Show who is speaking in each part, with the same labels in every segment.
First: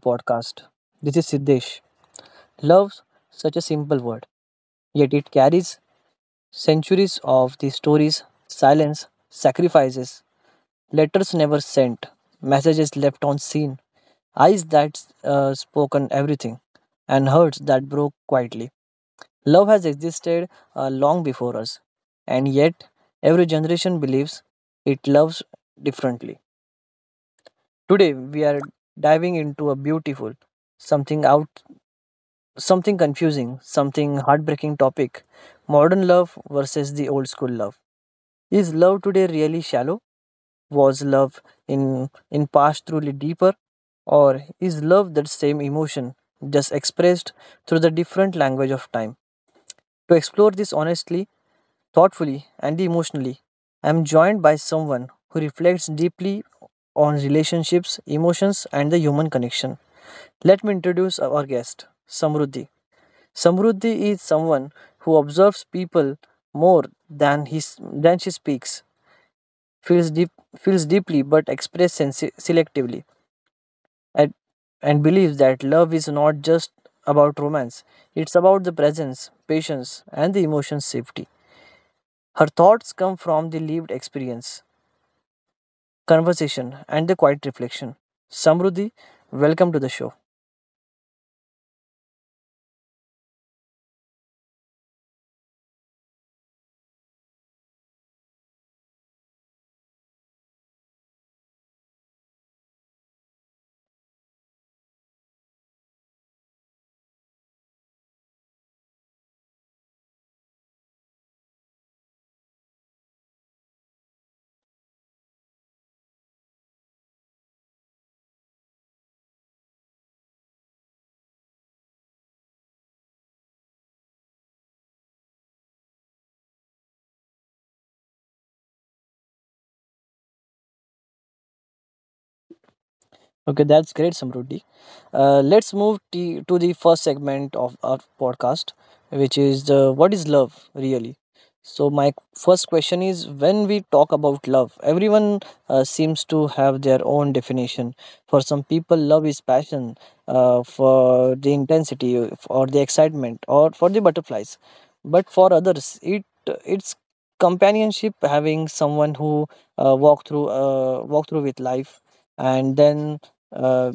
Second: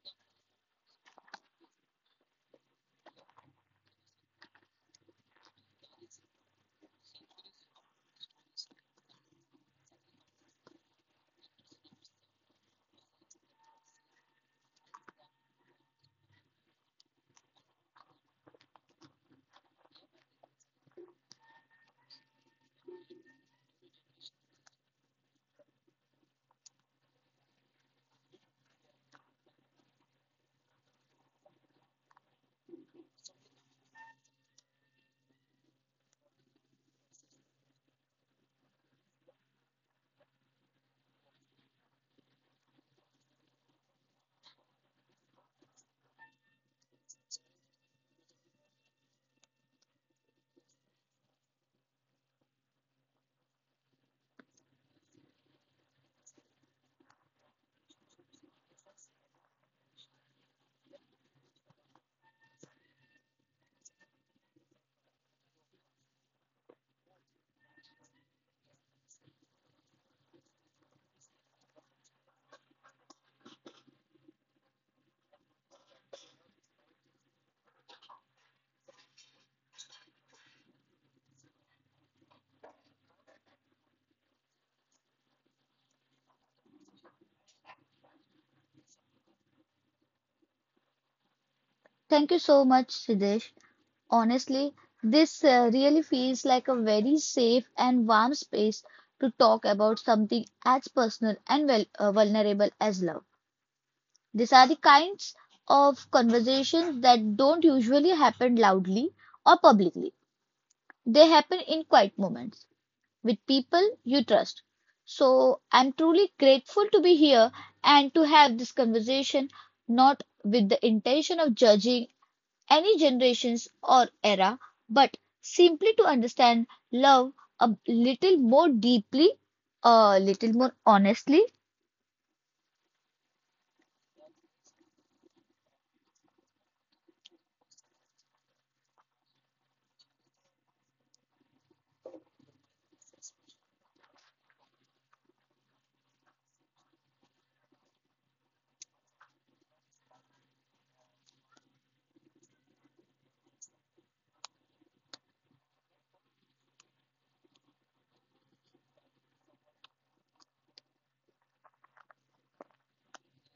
Speaker 1: podcast. This is Siddesh. Love, such a simple word, yet it carries centuries of the stories, silence, sacrifices, letters never sent, messages left on scene, eyes that spoken everything, and hearts that broke quietly. Love has existed long before us, and yet every generation believes it loves differently. Today, we are diving into a beautiful something out something confusing, something heartbreaking topic. Modern love versus the old school love. Is love today really shallow? Was love in past truly deeper? Or is love that same emotion just expressed through the different language of time? To explore this honestly, thoughtfully, and emotionally, I am joined by someone who reflects deeply on relationships, emotions, and the human connection. Let me introduce our guest, Samruddhi. Samruddhi is someone who observes people more than she speaks, feels deep, feels deeply but expresses selectively, and, and believes that love is not just about romance; it's about the presence, patience, and the emotion safety. Her thoughts come from the lived experience, conversation, and the quiet reflection. Samruddhi, welcome to the show.
Speaker 2: Thank you so much, Siddesh. Honestly, this really feels like a very safe and warm space to talk about something as personal and vulnerable as love. These are the kinds of conversations that don't usually happen loudly or publicly. They happen in quiet moments with people you trust. So I'm truly grateful to be here and to have this conversation, not with the intention of judging any generations or era, but simply to understand love a little more deeply, a little more honestly.
Speaker 1: Okay, that's great, Samruddhi. Let's move to the first segment of our podcast, which is the what is love really? So, my first question is when we talk about love, everyone seems to have their own definition. For some people, love is passion, for the intensity, or the excitement, or for the butterflies. But for others, it's companionship, having someone who walk through with life and then uh,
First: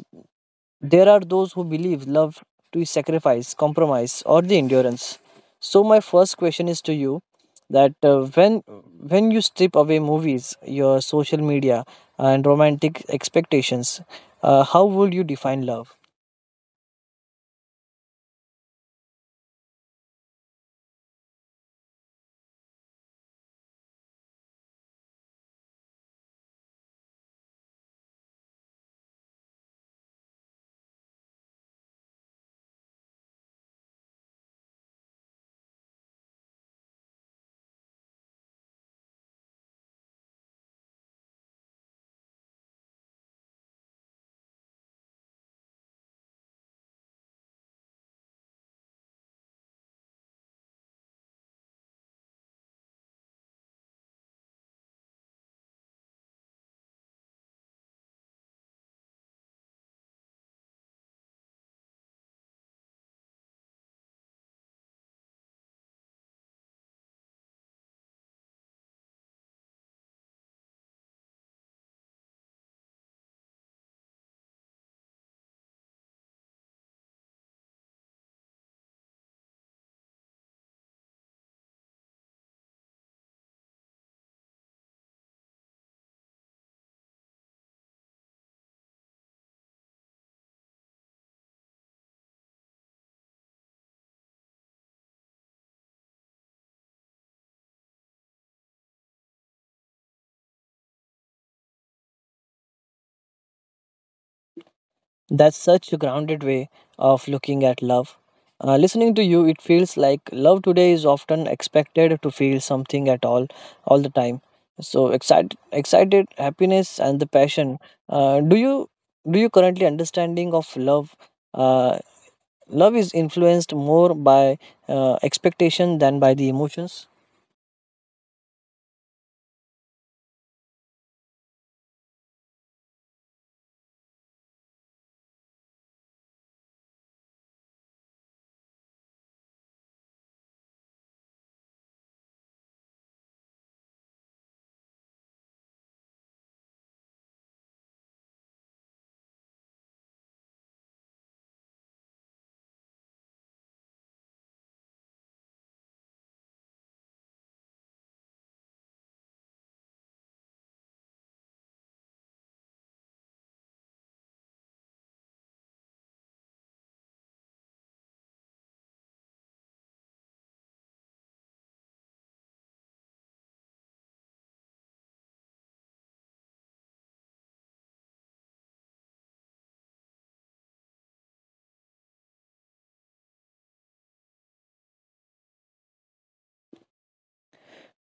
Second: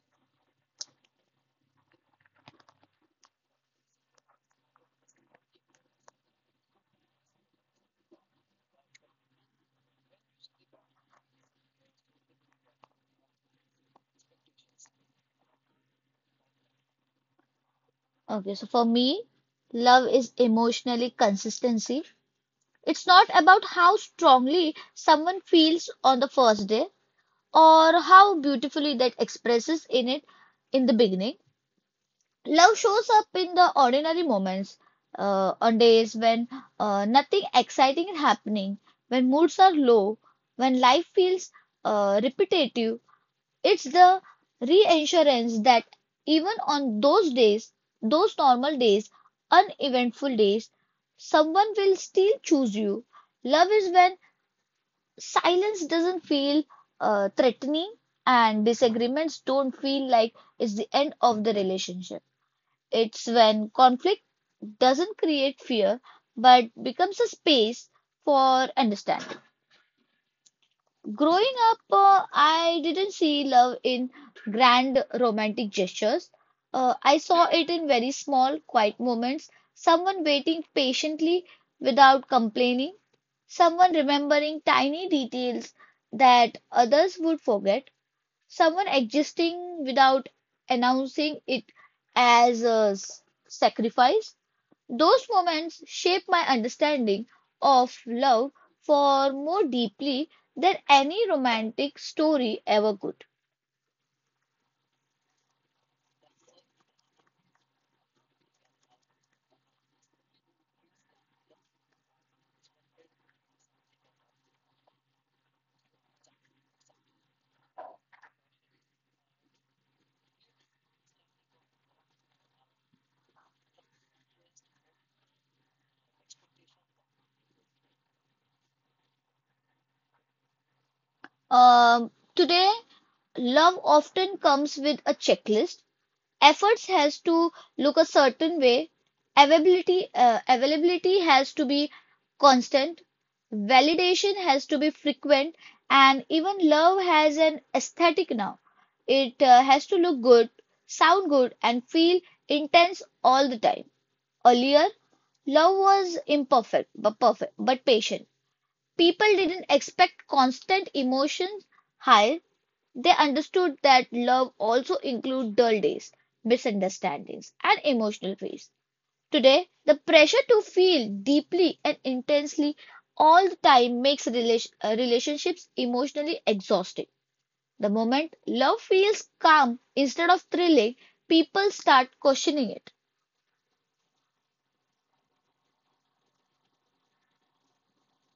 Speaker 1: there are those who believe love to sacrifice, compromise, or the endurance. So my first question is to you that when you strip away movies, your social media, and romantic expectations, how would you define love?
Speaker 2: Okay, so for me, love is emotionally consistency. It's not about how strongly someone feels on the first day or how beautifully that expresses in it in the beginning. Love shows up in the ordinary moments, on days when nothing exciting is happening, when moods are low, when life feels repetitive. It's the reassurance that even on those days, those normal days, uneventful days, someone will still choose you. Love is when silence doesn't feel threatening and disagreements don't feel like it's the end of the relationship. It's when conflict doesn't create fear but becomes a space for understanding. Growing up, I didn't see love in grand romantic gestures. I saw it in very small, quiet moments. Someone waiting patiently without complaining, someone remembering tiny details that others would forget, someone existing without announcing it as a s- sacrifice. Those moments shaped my understanding of love for more deeply than any romantic story ever could.
Speaker 1: That's such a grounded way of looking at love. Listening to you, it feels like love today is often expected to feel something at all the time. So excited, excited, happiness, and the passion. Uh, do you do you currently understanding of love? Uh, love is influenced more by expectation than by the emotions.
Speaker 2: Today, love often comes with a checklist. Efforts has to look a certain way. Availability has to be constant. Validation has to be frequent. And even love has an aesthetic now. It has to look good, sound good, and feel intense all the time. Earlier, love was imperfect, but perfect, but patient. People didn't expect constant emotion highs. They understood that love also includes dull days, misunderstandings, and emotional pains. Today, the pressure to feel deeply and intensely all the time makes relationships emotionally exhausting. The moment love feels calm instead of thrilling, people start questioning it.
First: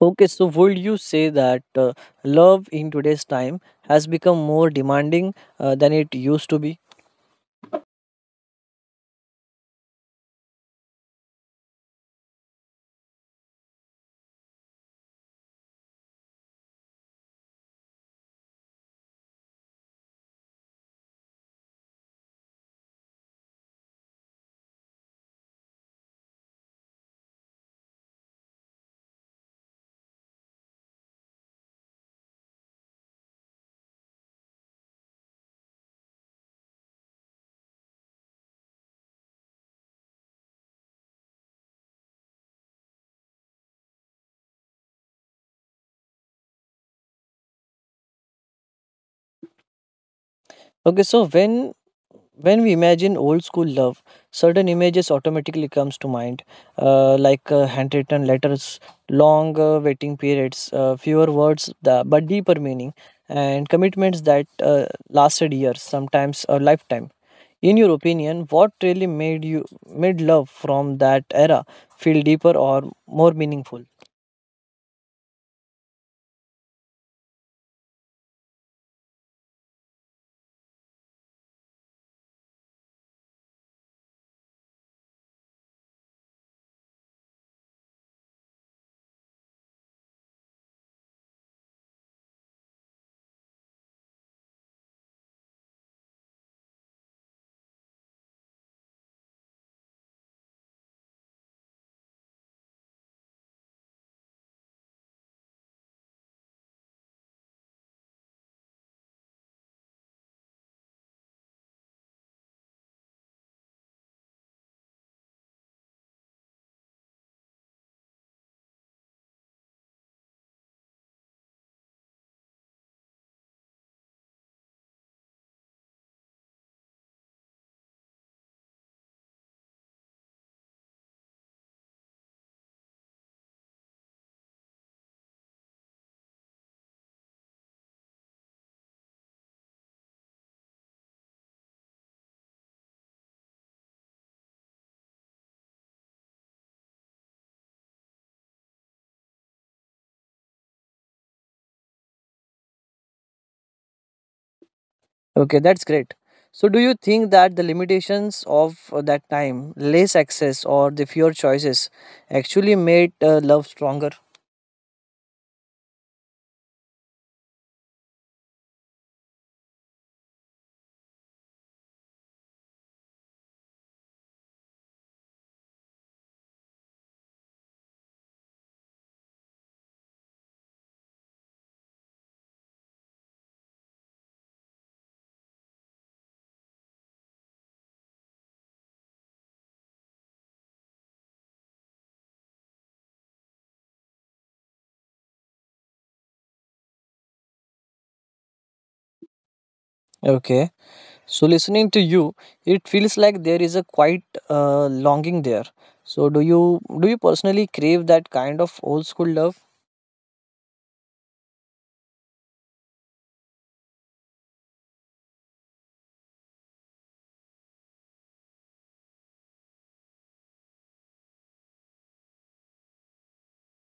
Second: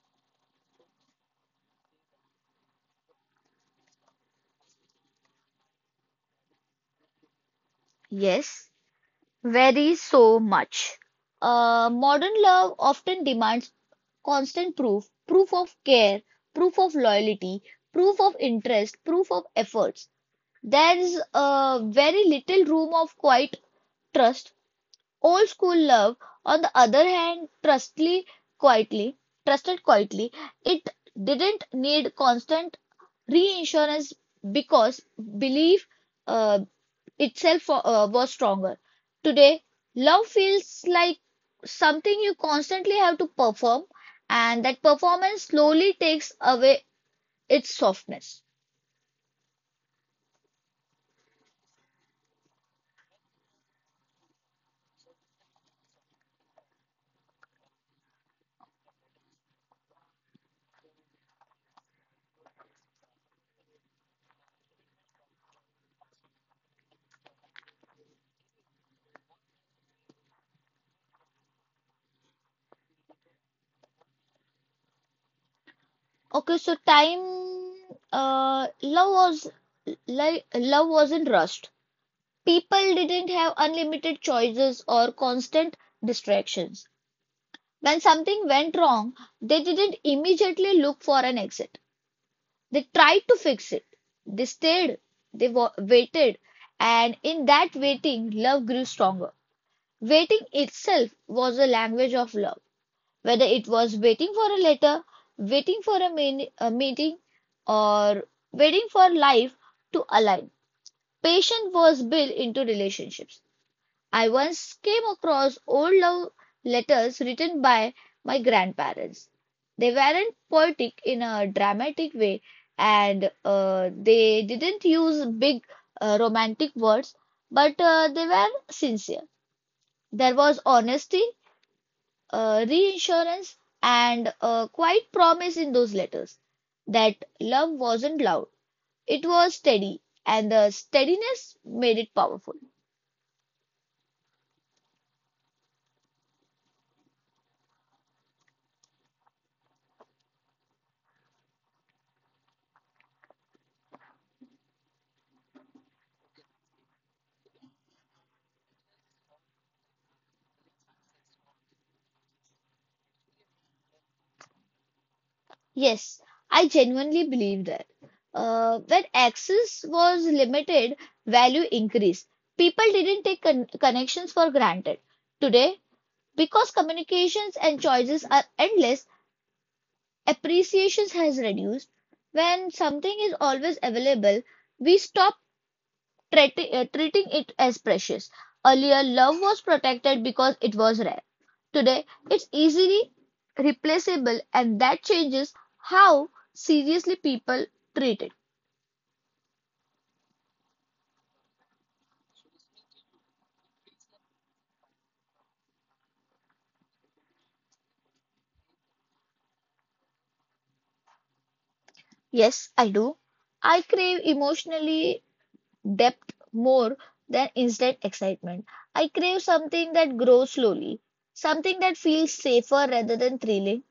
Speaker 1: Okay, so would you say that love in today's time has become more demanding than it used to be?
Speaker 2: Yes, very so much. Modern love often demands constant proof, proof of care, proof of loyalty, proof of interest, proof of efforts. There's very little room of quiet trust. Old school love, on the other hand, quietly, trusted quietly. It didn't need constant reassurance because belief uh, itself was stronger. Today, love feels like something you constantly have to perform, and that performance slowly takes away its softness.
Speaker 1: Okay, so when we imagine old school love, certain images automatically comes to mind, like handwritten letters, long waiting periods, fewer words the but deeper meaning, and commitments that lasted years, sometimes a lifetime. In your opinion, what really made you made love from that era feel deeper or more meaningful?
Speaker 2: Okay, so time, love was love wasn't rushed. People didn't have unlimited choices or constant distractions. When something went wrong, they didn't immediately look for an exit. They tried to fix it. They stayed, waited, and in that waiting, love grew stronger. Waiting itself was a language of love. Whether it was waiting for a letter, waiting for a, mean, a meeting, or waiting for life to align, patience was built into relationships. I once came across old love letters written by my grandparents. They weren't poetic in a dramatic way, and they didn't use big romantic words, but they were sincere. There was honesty, reassurance, and a quiet promise in those letters that love wasn't loud, it was steady, and the steadiness made it powerful.
Speaker 1: Okay, that's great. So, do you think that the limitations of that time, less access, or the fewer choices actually made love stronger?
Speaker 2: Yes, I genuinely believe that. When access was limited, value increased. People didn't take connections for granted. Today, because communications and choices are endless, appreciation has reduced. When something is always available, we stop treating it as precious. Earlier, love was protected because it was rare. Today, it's easily replaceable and that changes how seriously people treat it.
Speaker 1: Okay, so listening to you, it feels like there is a quite longing there. So, do you personally crave that kind of old school love?
Speaker 2: Yes, I do. I crave emotionally depth more than instant excitement. I crave something that grows slowly, something that feels safer rather than thrilling.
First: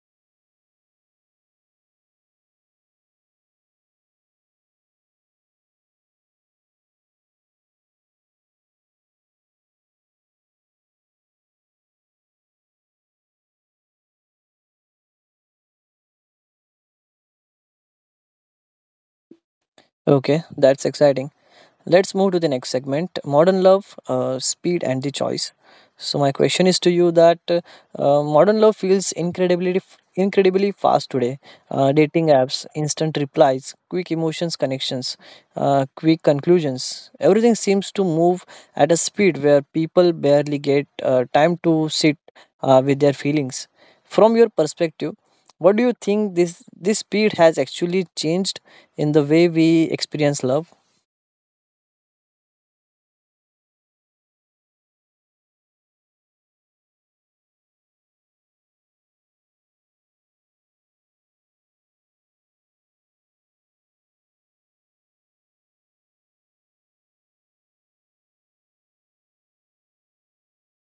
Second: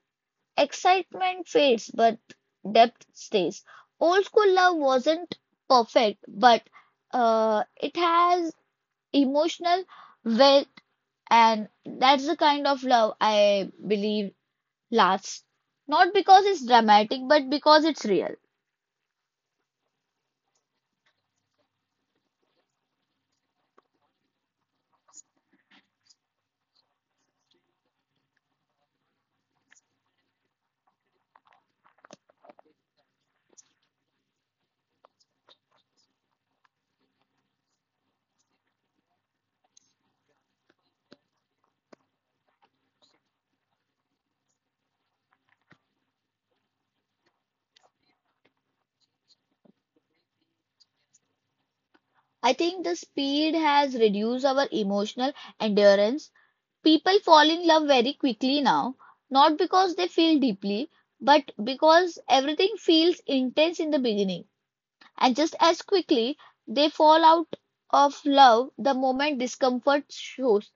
Speaker 2: Excitement fades, but depth stays. Old school love wasn't perfect, but it has emotional well. And that's the kind of love I believe lasts. Not because it's dramatic, but because it's real.
Speaker 1: Okay, that's exciting. Let's move to the next segment modern love, speed, and the choice. So, my question is to you that modern love feels incredibly fast today. Dating apps, instant replies, quick emotions connections, quick conclusions. Everything seems to move at a speed where people barely get time to sit with their feelings. From your perspective, what do you think this speed has actually changed in the way we experience love?
Speaker 2: I think the speed has reduced our emotional endurance. People fall in love very quickly now, not because they feel deeply, but because everything feels intense in the beginning. And just as quickly, they fall out of love the moment discomfort shows.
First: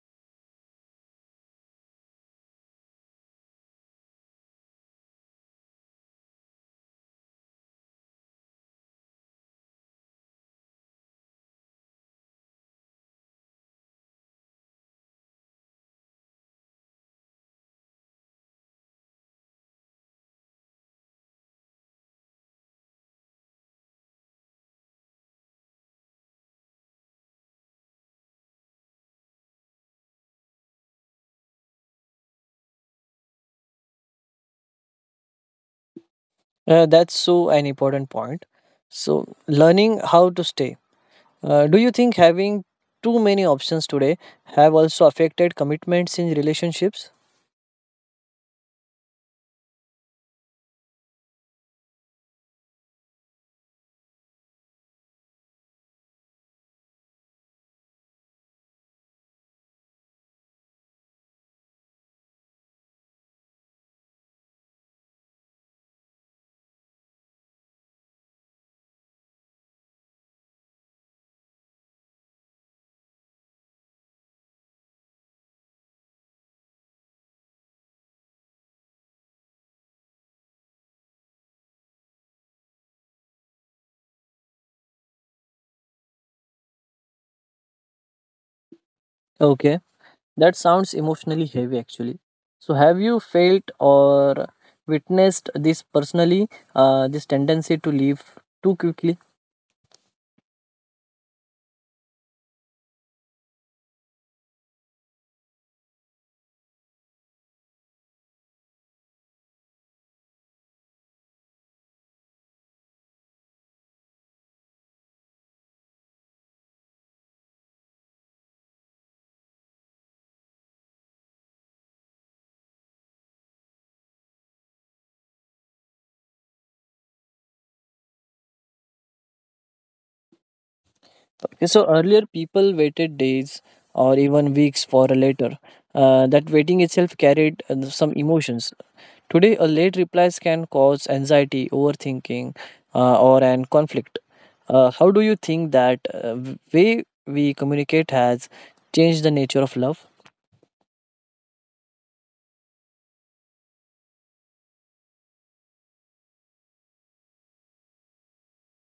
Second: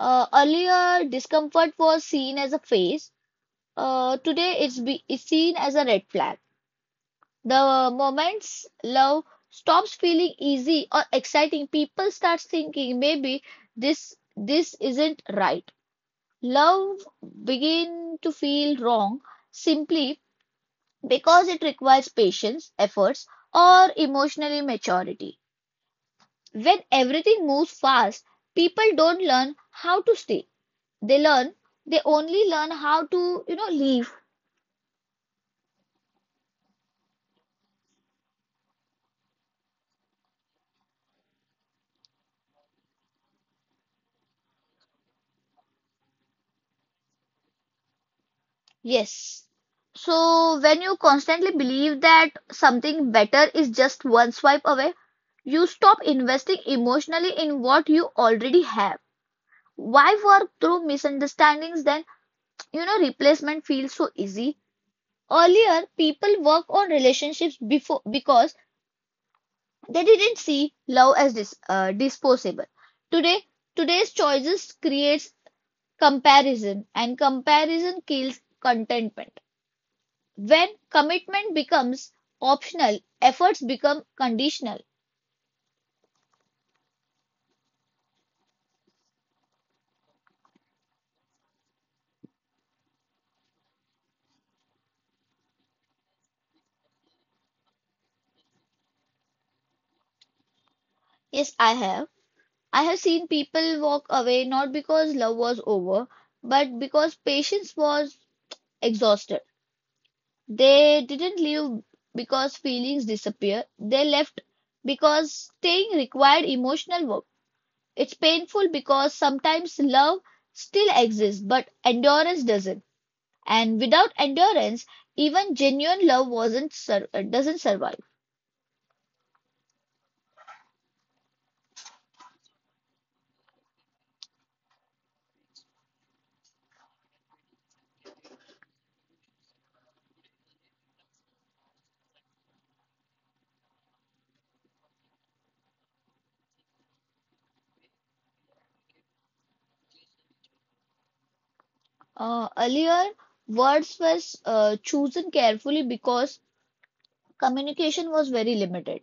Speaker 2: Earlier, discomfort was seen as a phase. Today, it's be is seen as a red flag. The moment love stops feeling easy or exciting, people start thinking maybe this isn't right. Love begin to feel wrong simply because it requires patience, efforts, or emotional maturity. When everything moves fast, people don't learn how to stay. They learn they only learn how to leave.
Speaker 1: That's so an important point. So, learning how to stay. Do you think having too many options today have also affected commitments in relationships?
Speaker 2: Yes. So when you constantly believe that something better is just one swipe away, you stop investing emotionally in what you already have. Why work through misunderstandings then? You know, replacement feels so easy. Earlier, people work on relationships before because they didn't see love as disposable. Today, today's choices creates comparison, and comparison kills contentment. When commitment becomes optional, efforts become conditional.
Speaker 1: Okay, that sounds emotionally heavy actually. So, have you felt or witnessed this personally, this tendency to leave too quickly?
Speaker 2: Yes, I have. I have seen people walk away not because love was over, but because patience was exhausted. They didn't leave because feelings disappear. They left because staying required emotional work. It's painful because sometimes love still exists, but endurance doesn't. And without endurance, even genuine love wasn't sur- doesn't survive.
Speaker 1: Okay, so earlier people waited days or even weeks for a letter. That waiting itself carried some emotions. Today, a late replies can cause anxiety, overthinking, or an conflict. How do you think that way we communicate has changed the nature of love?
Speaker 2: Earlier, words were chosen carefully because communication was very limited.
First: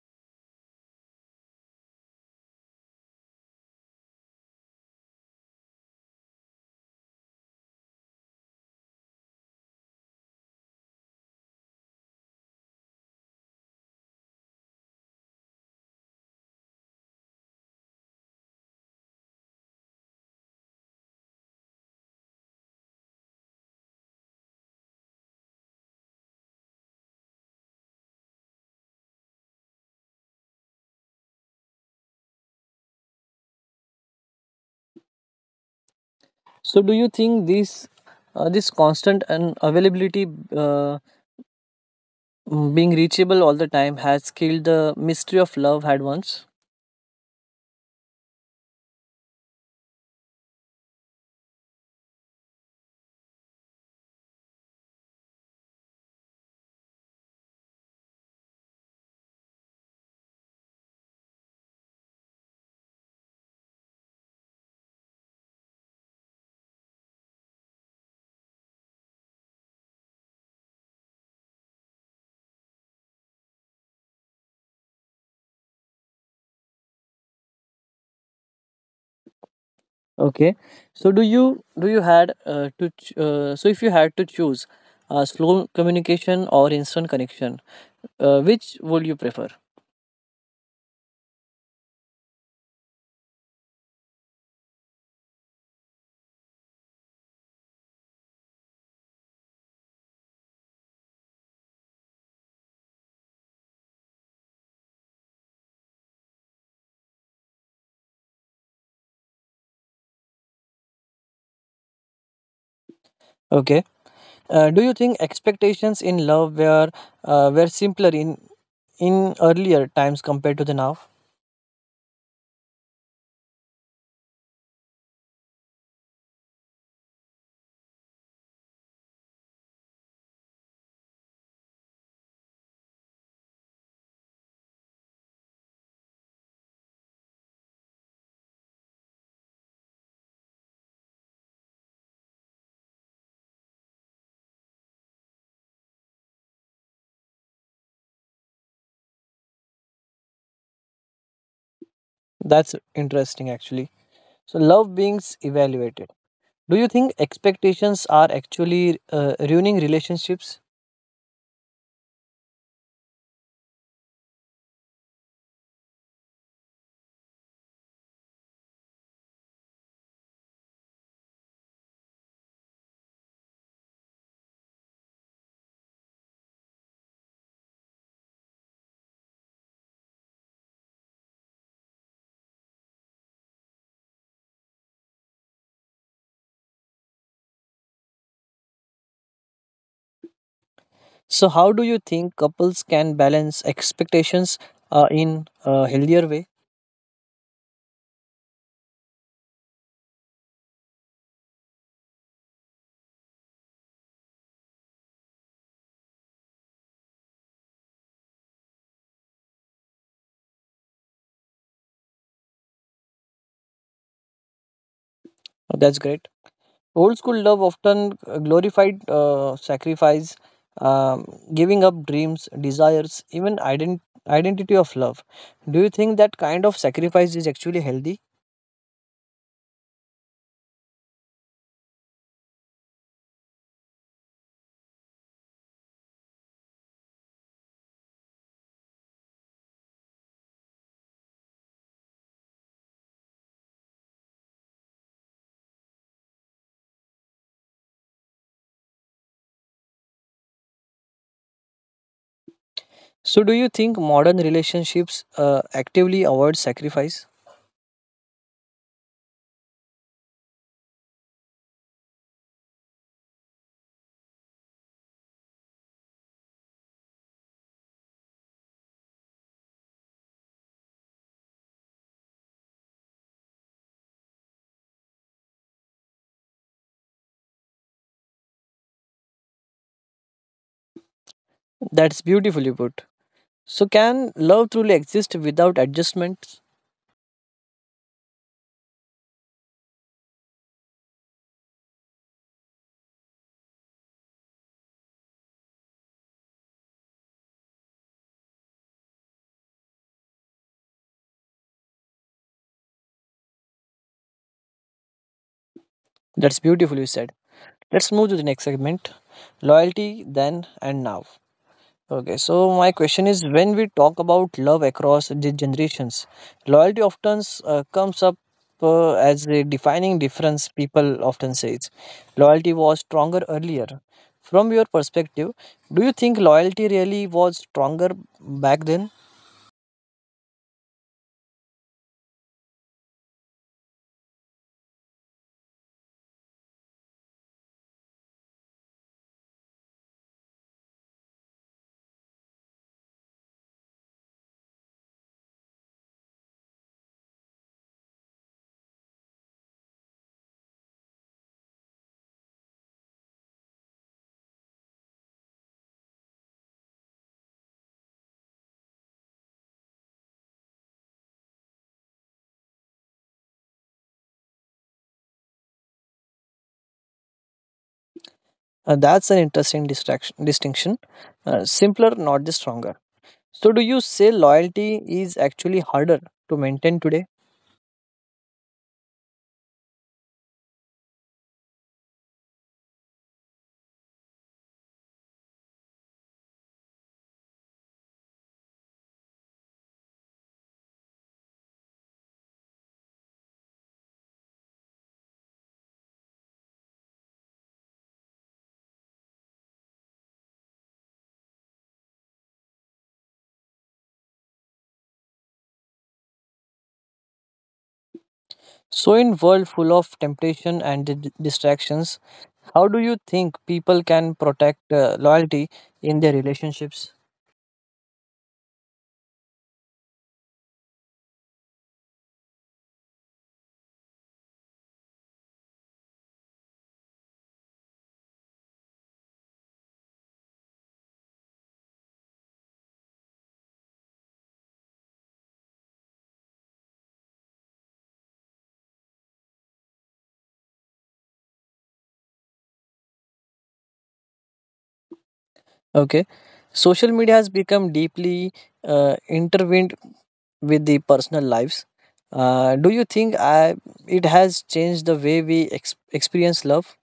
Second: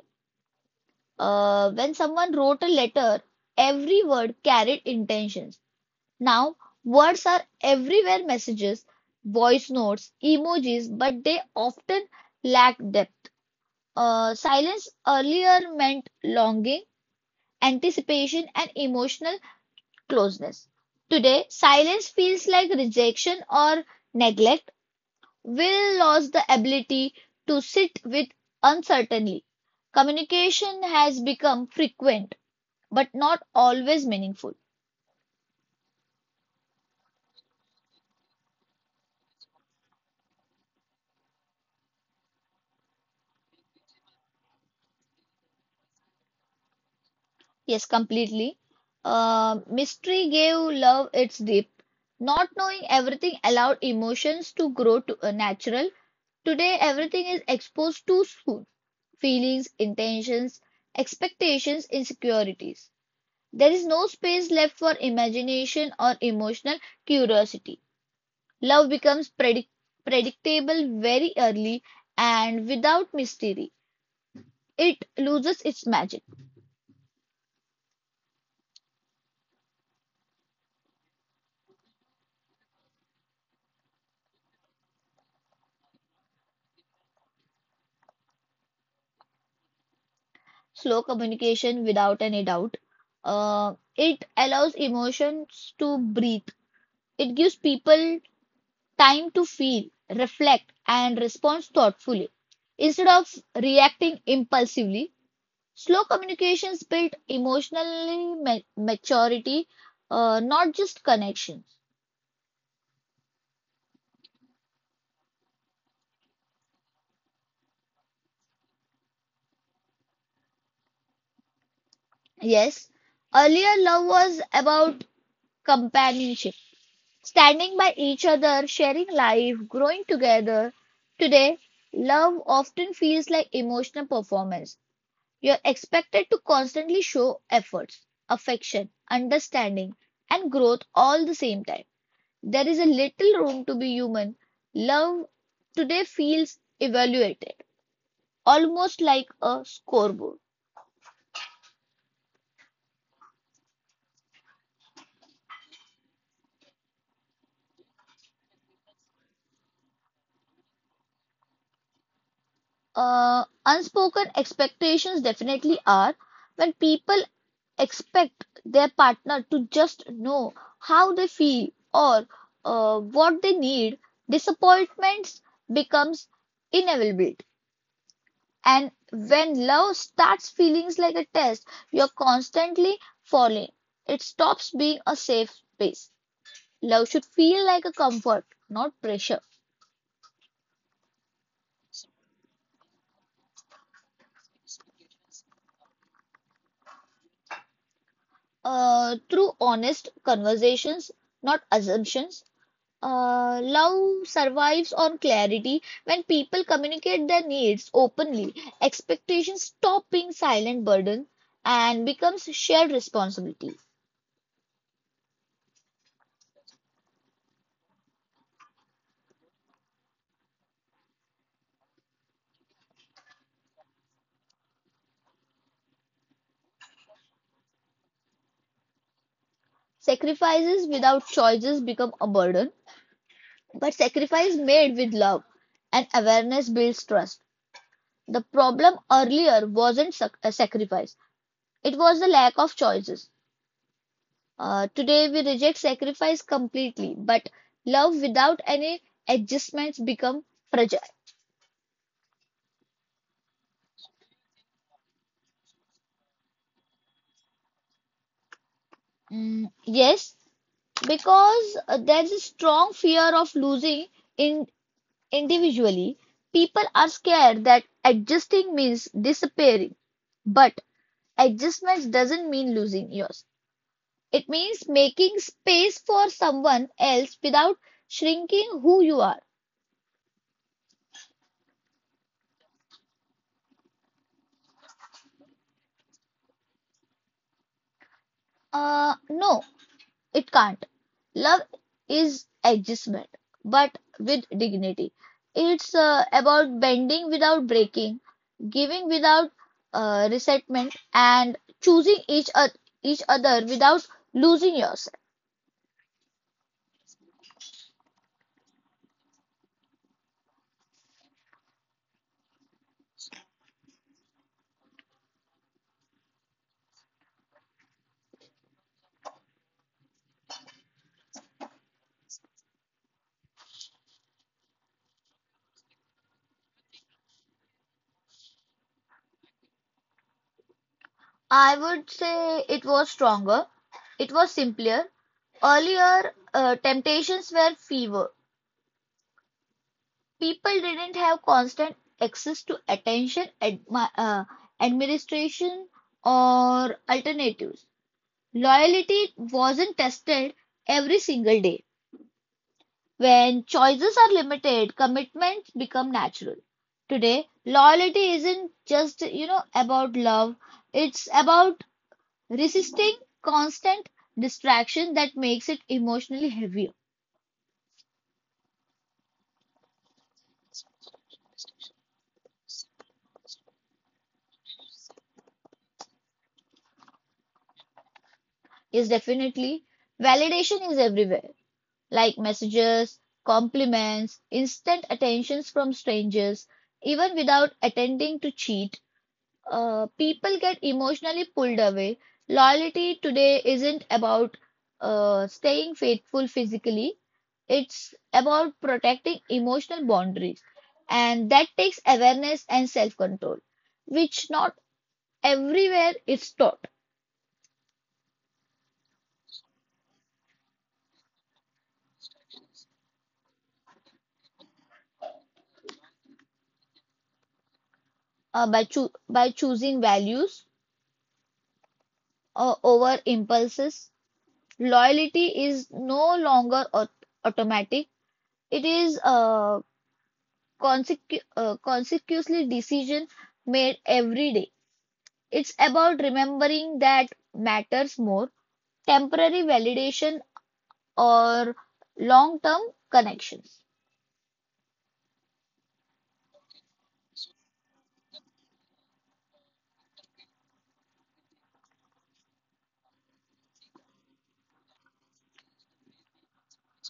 Speaker 2: When someone wrote a letter, every word carried intentions. Now, words are everywhere: messages, voice notes, emojis, but they often lack depth. Silence earlier meant longing, anticipation, and emotional closeness. Today, silence feels like rejection or neglect. Will lost the ability to sit with uncertainty. Communication has become frequent but not always meaningful.
Speaker 1: So, do you think this constant and availability uh, being reachable all the time has killed the mystery of love had once?
Speaker 2: Yes, completely. Mystery gave love its depth. Not knowing everything allowed emotions to grow to a natural. Today, everything is exposed too soon. Feelings, intentions, expectations, insecurities. There is no space left for imagination or emotional curiosity. Love becomes predictable very early and without mystery. It loses its magic.
Speaker 1: Okay, so do you had to ch- so if you had to choose slow communication or instant connection, which would you prefer?
Speaker 2: Slow communication, without any doubt. It allows emotions to breathe. It gives people time to feel, reflect, and respond thoughtfully. Instead of reacting impulsively, slow communications build maturity, not just connections.
Speaker 1: Okay, do you think expectations in love were simpler in earlier times compared to the now?
Speaker 2: Yes, earlier love was about companionship. Standing by each other, sharing life, growing together. Today, love often feels like emotional performance. You're expected to constantly show efforts, affection, understanding, and growth all the same time. There is a little room to be human. Love today feels evaluated, almost like a scoreboard.
Speaker 1: That's interesting actually. So love being evaluated. Do you think expectations are actually ruining relationships?
Speaker 2: Unspoken expectations definitely are when people expect their partner to just know how they feel or what they need, disappointments becomes inevitable. And when love starts feeling like a test, you're constantly falling. It stops being a safe space. Love should feel like a comfort, not pressure.
Speaker 1: So, how do you think couples can balance expectations in a healthier way?
Speaker 2: Through honest conversations, not assumptions. Love survives on clarity when people communicate their needs openly. Expectations stop being silent burden and becomes shared responsibility.
Speaker 1: Oh, that's great. Old school love often glorified sacrifice, um, giving up dreams, desires, even identity of love. Do you think that kind of sacrifice is actually healthy?
Speaker 2: Sacrifices without choices become a burden, but sacrifice made with love and awareness builds trust. The problem earlier wasn't sac- a sacrifice, it was the lack of choices. Today we reject sacrifice completely, but love without any adjustments become fragile.
Speaker 1: So, do you think modern relationships actively avoid sacrifice?
Speaker 2: Mm, yes, because there's a strong fear of losing in individually. People are scared that adjusting means disappearing, but adjustment doesn't mean losing yours. It means making space for someone else without shrinking who you are.
Speaker 1: That's beautifully put. So, can love truly exist without adjustments?
Speaker 2: No, it can't. Love is adjustment, but with dignity. It's about bending without breaking, giving without resentment, and each other without losing yourself.
Speaker 1: That's beautifully said. Let's move to the next segment loyalty then and now. Okay, so my question is when we talk about love across the generations, loyalty often comes up as a defining difference, people often say it's Loyalty was stronger earlier. From your perspective, do you think loyalty really was stronger back then?
Speaker 2: I would say it was stronger, it was simpler. Earlier, temptations were fewer. People didn't have constant access to attention, administration, or alternatives. Loyalty wasn't tested every single day. When choices are limited, commitments become natural. Today, loyalty isn't just, you know, about love. It's about resisting constant distraction that makes it emotionally heavier.
Speaker 1: That's an interesting distinction. Simpler, not just stronger. So, do you say loyalty is actually harder to maintain today?
Speaker 2: Is definitely validation is everywhere, like messages, compliments, instant attentions from strangers, even without attending to cheat people get emotionally pulled away. Loyalty today isn't about staying faithful physically, it's about protecting emotional boundaries. And that takes awareness and self control, which not everywhere is taught
Speaker 1: So, in world full of temptation and distractions, how do you think people can protect loyalty in their relationships?
Speaker 2: by choosing values over impulses. Loyalty is no longer automatic, it is a consecutively decision made every day. It's about remembering that matters more temporary validation or long term connections.
Speaker 1: Okay, social media has become deeply intertwined with the personal lives. Do you think it has changed the way we experience love?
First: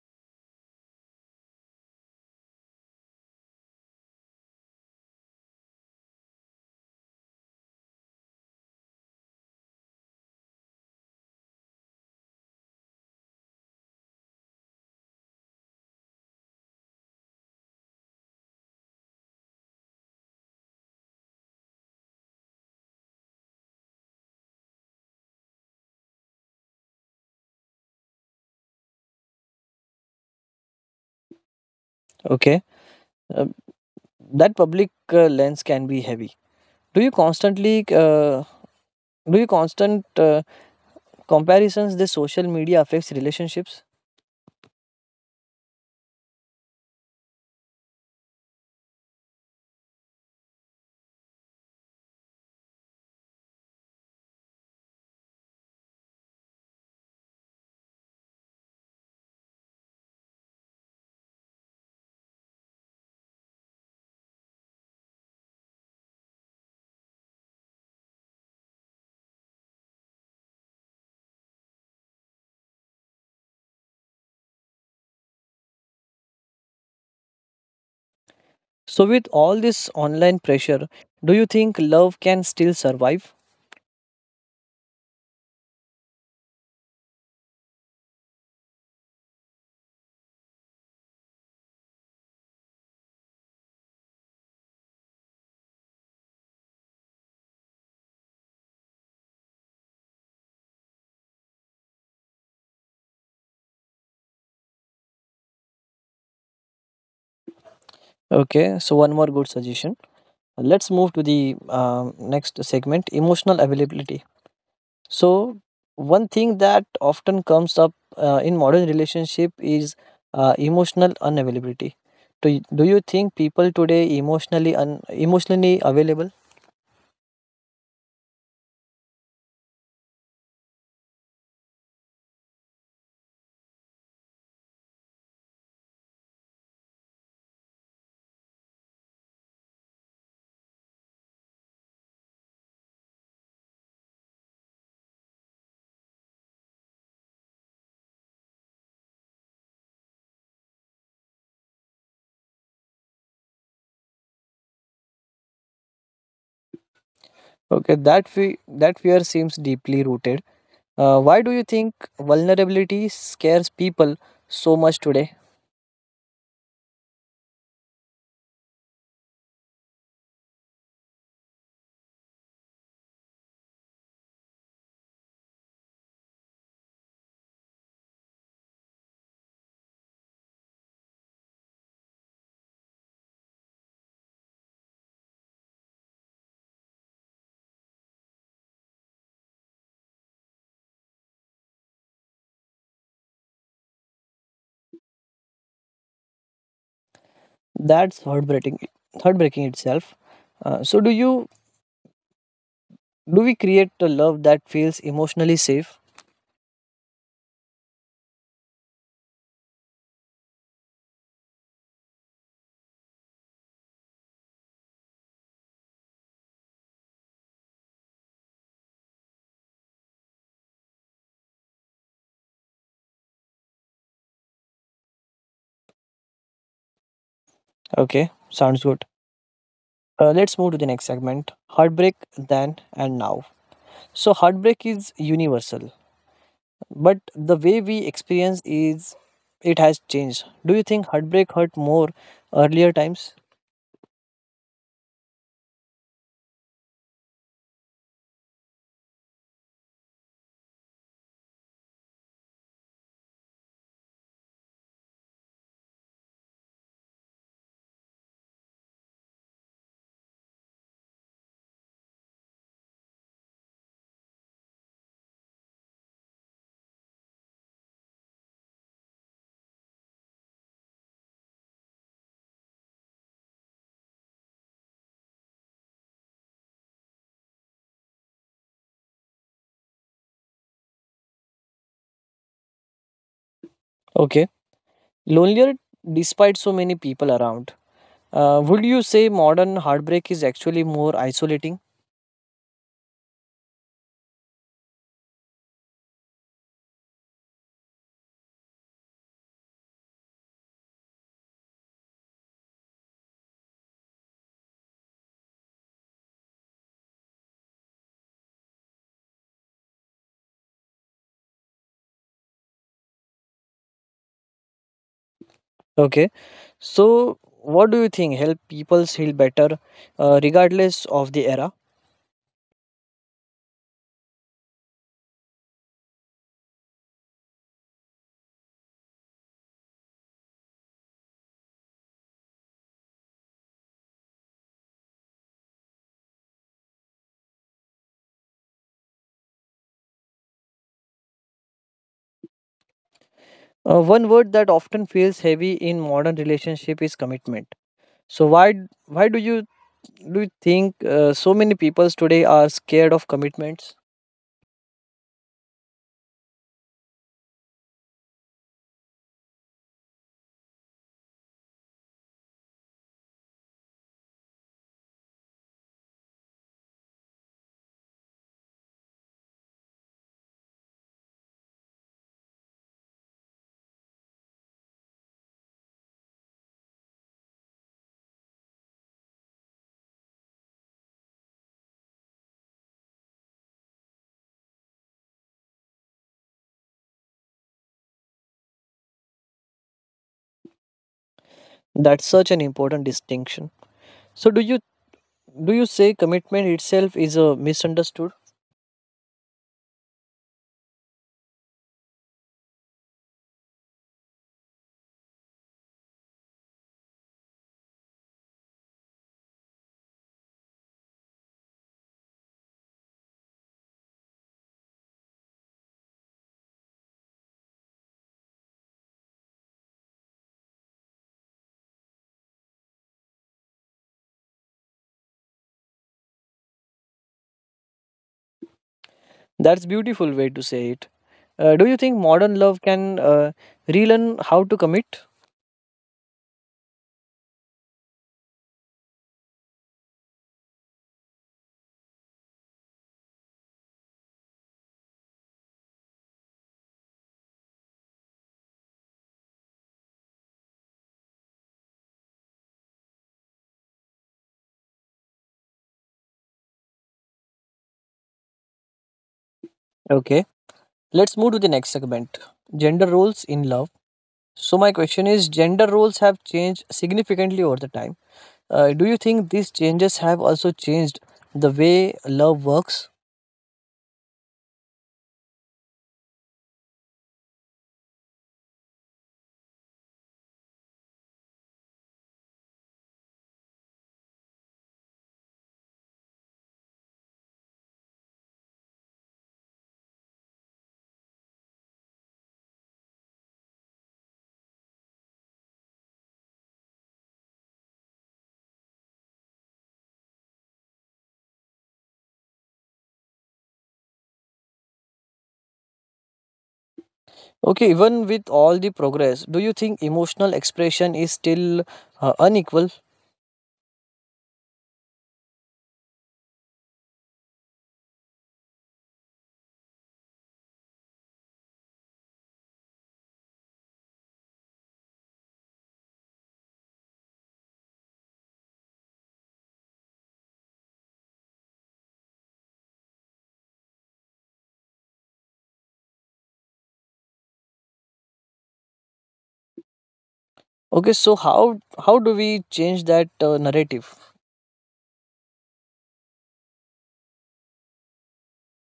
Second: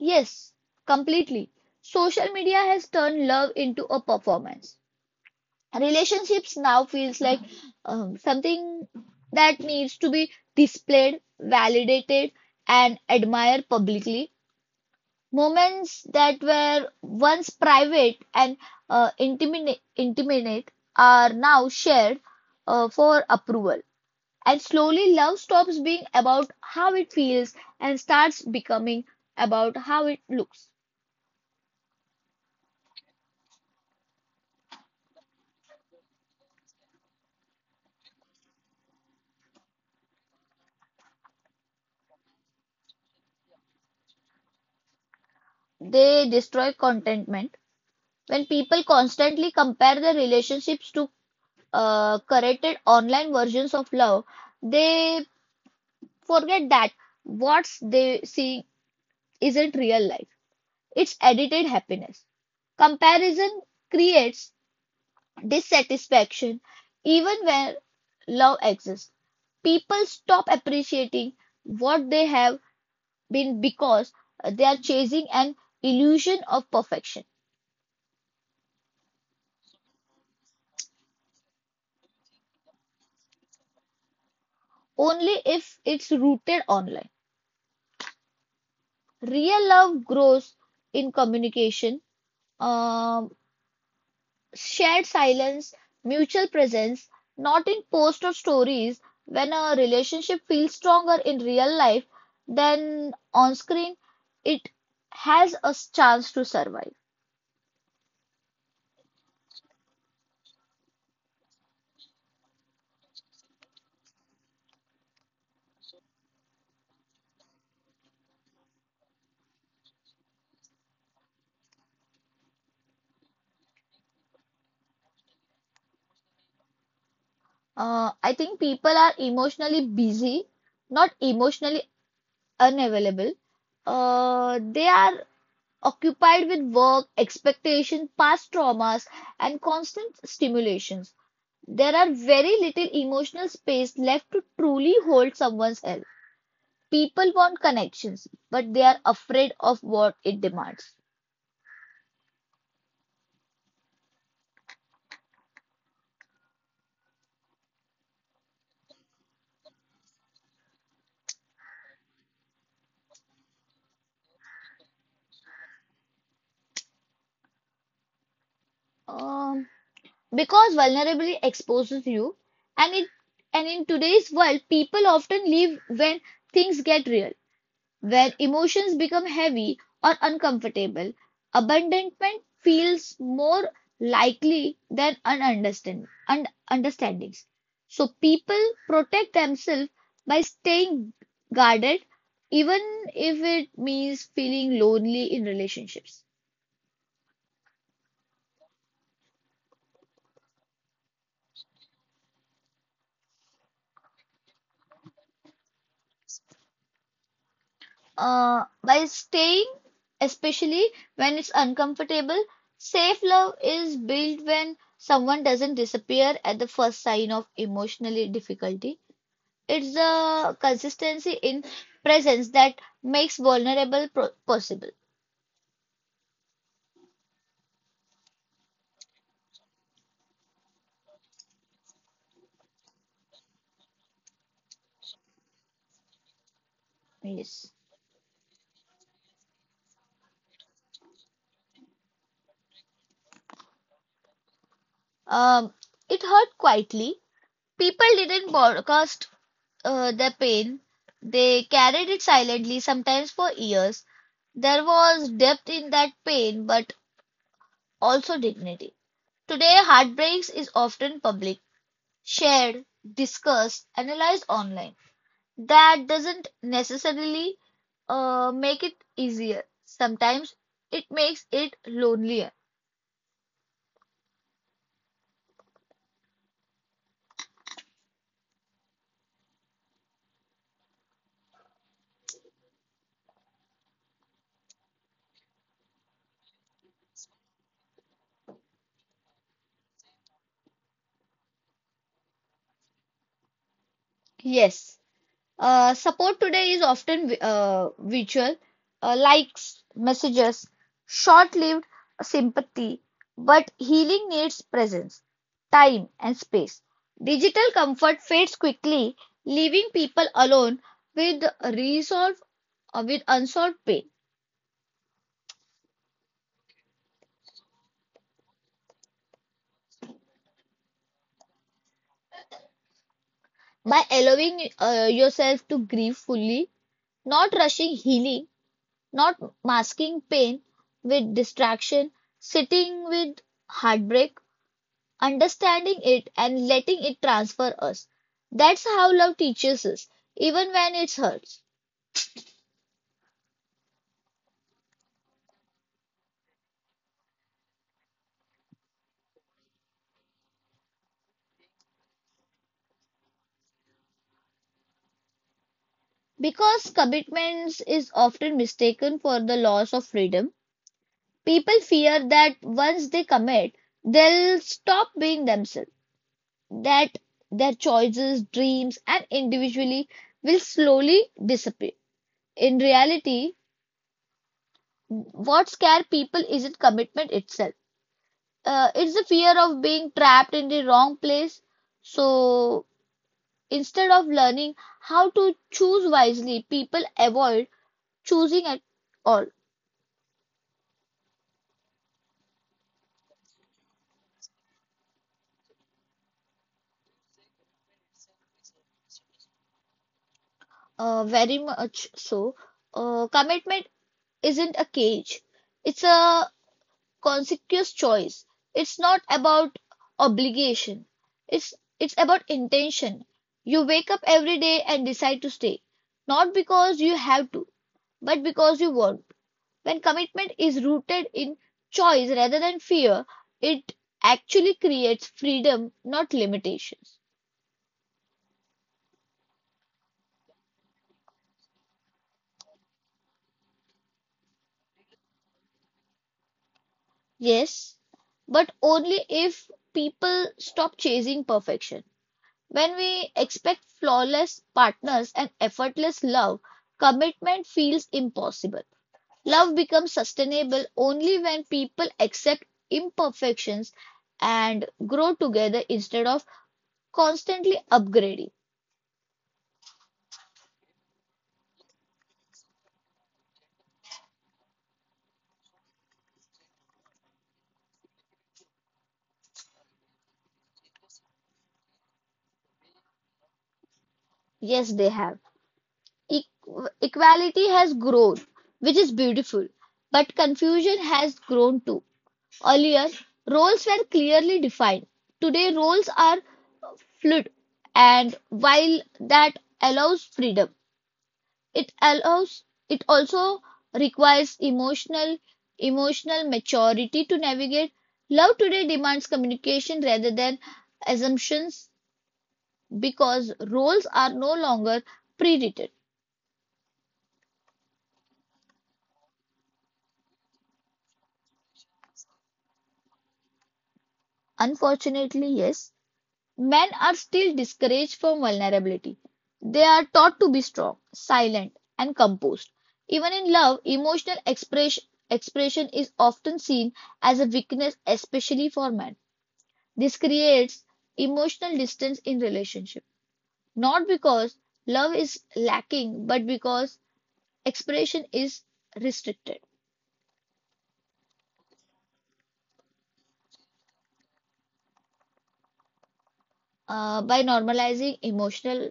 Speaker 2: Yes, completely. Social media has turned love into a performance. Relationships now feels like something that needs to be displayed, validated, and admired publicly. Moments that were once private and intimate are now shared for approval. And slowly, love stops being about how it feels and starts becoming about how it looks.
Speaker 1: Okay. Uh, that public lens can be heavy, do you constantly uh, do you constant comparisons this social media affects relationships?
Speaker 2: They destroy contentment. When people constantly compare their relationships to curated online versions of love, they forget that what they see isn't real life, it's edited happiness. Comparison creates dissatisfaction even where love exists. People stop appreciating what they have been because they are chasing an illusion of perfection,
Speaker 1: So with all this online pressure, do you think love can still survive?
Speaker 2: only if it's rooted online. Real love grows in communication, um, shared silence, mutual presence, not in posts or stories. When a relationship feels stronger in real life than on screen, it has a chance to survive.
Speaker 1: Okay, so one more good suggestion. Let's move to the next segment emotional availability. So one thing that often comes up in modern relationship is emotional unavailability. Do you think people today emotionally emotionally available?
Speaker 2: I think people are emotionally busy, not emotionally unavailable. They are occupied with work, expectations, past traumas, and constant stimulations. There are very little emotional space left to truly hold someone's help. People want connections, but they are afraid of what it demands.
Speaker 1: Okay, that fear seems deeply rooted. Why do you think vulnerability scares people so much today?
Speaker 2: Um, because vulnerability exposes you, and it and in today's world, people often leave when things get real. When emotions become heavy or uncomfortable, abandonment feels more likely than understandings. So people protect themselves by staying guarded, even if it means feeling lonely in relationships.
Speaker 1: That's heartbreaking, heartbreaking itself. So do we create a love that feels emotionally safe?
Speaker 2: By staying, especially when it's uncomfortable, safe love is built when someone doesn't disappear at the first sign of emotional difficulty. It's the consistency in presence that makes vulnerable pro possible.
Speaker 1: Okay, sounds good. Let's move to the next segment heartbreak then and now. So, heartbreak is universal, but the way we
Speaker 2: Yes.
Speaker 1: experience is it has changed. Do you think heartbreak hurt more earlier times?
Speaker 2: Um, it hurt quietly. People didn't broadcast their pain. They carried it silently, sometimes for years. There was depth in that pain, but also dignity. Today, heartbreaks is often public, shared, discussed, analyzed online. That doesn't necessarily make it easier. Sometimes it makes it lonelier.
Speaker 1: Okay. Lonelier despite so many people around. Would you say modern heartbreak is actually more isolating?
Speaker 2: Yes. Support today is often virtual, likes, messages, short lived sympathy, but healing needs presence, time, and space. Digital comfort fades quickly, leaving people alone with resolve with unsolved pain.
Speaker 1: Okay. So, what do you think help people heal better regardless of the era?
Speaker 2: By allowing yourself to grieve fully, not rushing healing, not masking pain with distraction, sitting with heartbreak, understanding it and letting it transfer us. That's how love teaches us, even when it hurts.
Speaker 1: One word that often feels heavy in modern relationship is commitment. So why do you think so many people today are scared of commitments?
Speaker 2: Because commitment is often mistaken for the loss of freedom, people fear that once they commit, they'll stop being themselves, that their choices, dreams, and individually will slowly disappear. In reality, what scares people isn't commitment itself. It's the fear of being trapped in the wrong place. So instead of learning how to choose wisely, people avoid choosing at all.
Speaker 1: That's such an important distinction. So do you say commitment itself is a misunderstood?
Speaker 2: Very much so. Commitment isn't a cage. It's a conscious choice. It's not about obligation. It's about intention. You wake up every day and decide to stay, not because you have to but because you want. When commitment is rooted in choice rather than fear, it actually creates freedom, not limitations.
Speaker 1: That's beautiful way to say it. Do you think modern love can relearn how to commit?
Speaker 2: Yes, but only if people stop chasing perfection. When we expect flawless partners and effortless love, commitment feels impossible. Love becomes sustainable only when people accept imperfections and grow together instead of constantly upgrading.
Speaker 1: Okay, let's move to the next segment: gender roles in love. So my question is, gender roles have changed significantly over the time. Do you think these changes have also changed the way love works?
Speaker 2: Yes, they have. E- Equality has grown, which is beautiful, but confusion has grown too. Earlier, roles were clearly defined. Today, roles are fluid, and while that allows freedom, it allows it also requires emotional maturity to navigate. Love today demands communication rather than assumptions because roles are no longer pre-written.
Speaker 1: Okay, even with all the progress, do you think emotional expression is still unequal?
Speaker 2: Unfortunately, yes, men are still discouraged from vulnerability. They are taught to be strong, silent, and composed. Even in love, expression is often seen as a weakness, especially for men. This creates emotional distance in relationship, not because love is lacking, but because expression is restricted.
Speaker 1: Okay, so how do we change that narrative?
Speaker 2: By normalizing emotional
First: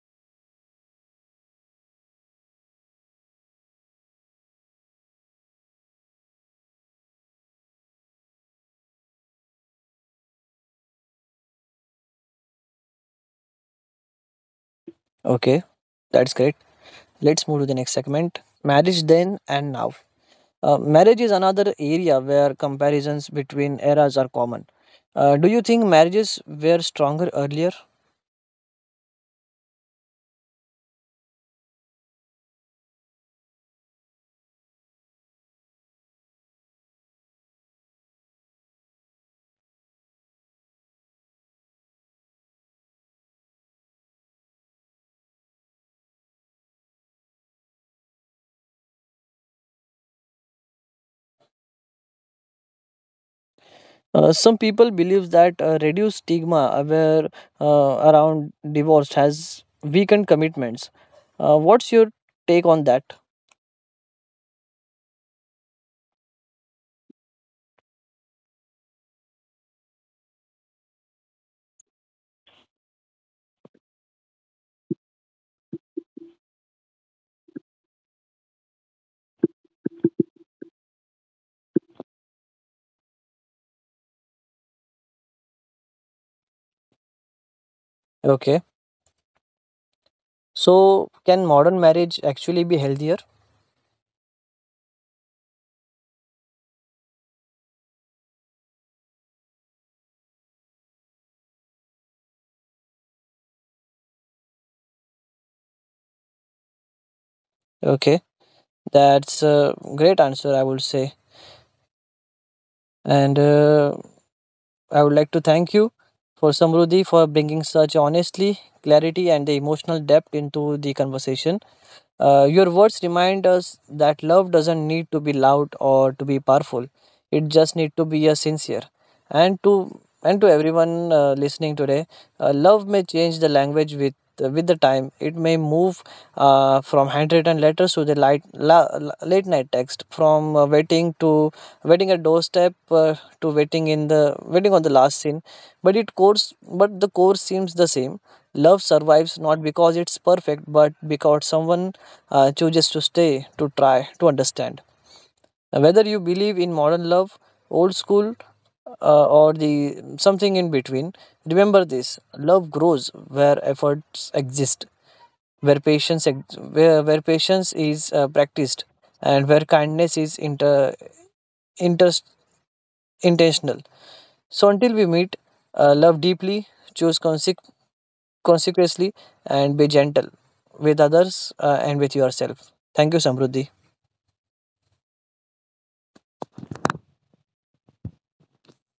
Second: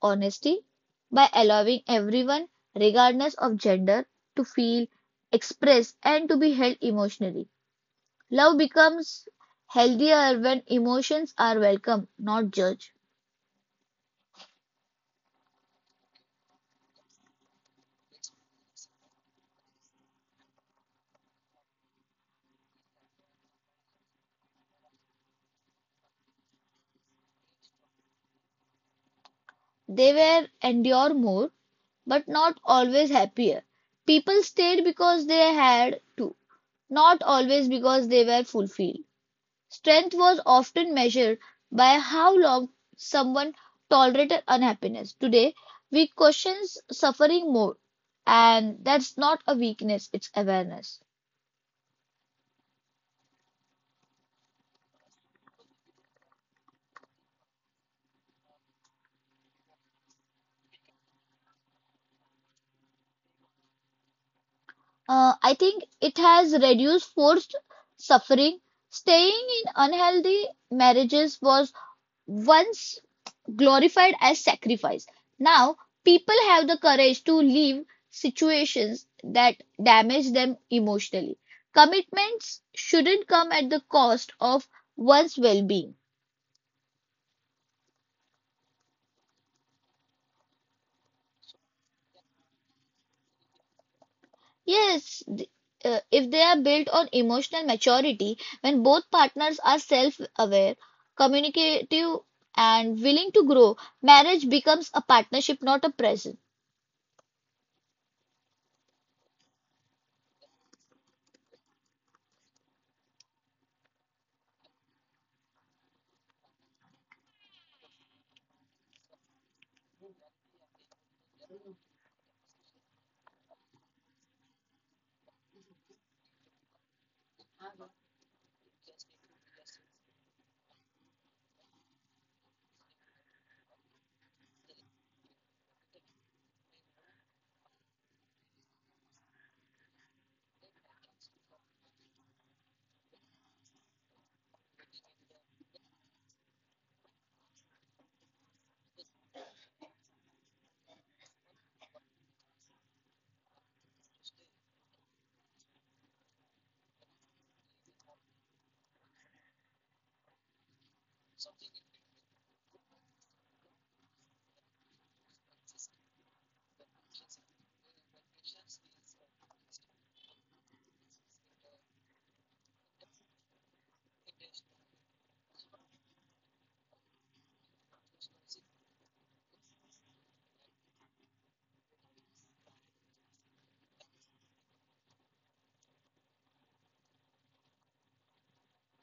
Speaker 2: honesty by allowing everyone, regardless of gender, to feel, express, and to be held emotionally. Love becomes healthier when emotions are welcome, not judged.
Speaker 1: Okay, that's great. Let's move to the next segment: marriage then and now. Marriage is another area where comparisons between eras are common. Do you think marriages were stronger earlier?
Speaker 2: They were endure more, but not always happier. People stayed because they had to, not always because they were fulfilled. Strength was often measured by how long someone tolerated unhappiness. Today, we question suffering more, and that's not a weakness, it's awareness.
Speaker 1: Some people believe that reduced stigma around divorce has weakened commitments. What's your take on that?
Speaker 2: I think it has reduced forced suffering. Staying in unhealthy marriages was once glorified as sacrifice. Now, people have the courage to leave situations that damage them emotionally. Commitments shouldn't come at the cost of one's well being.
Speaker 1: Okay. So, can modern marriage actually be healthier?
Speaker 2: Yes, if they are built on emotional maturity, when both partners are self aware, communicative, and willing to grow, marriage becomes a partnership, not a present.
Speaker 1: Okay. That's a great answer, I would say. And I would like to thank you for Samruddhi for bringing such honestly, clarity, and the emotional depth into the conversation. Your words remind us that love doesn't need to be loud or to be powerful. It just need to be a sincere. And to everyone listening today, love may change the language with the time. It may move from handwritten letters to the late night text, from waiting to waiting at doorstep to waiting on the last scene. But it course, but the course seems the same. Love survives not because it's perfect, but because someone chooses to stay, to try, to understand. Whether you believe in modern love, old school, or the something in between, remember this: love grows where efforts exist, where patience, where patience is practiced, and where kindness is inter, inter intentional. So until we meet, love deeply, choose consequently, and be gentle with others and with yourself. Thank you, Samruddhi.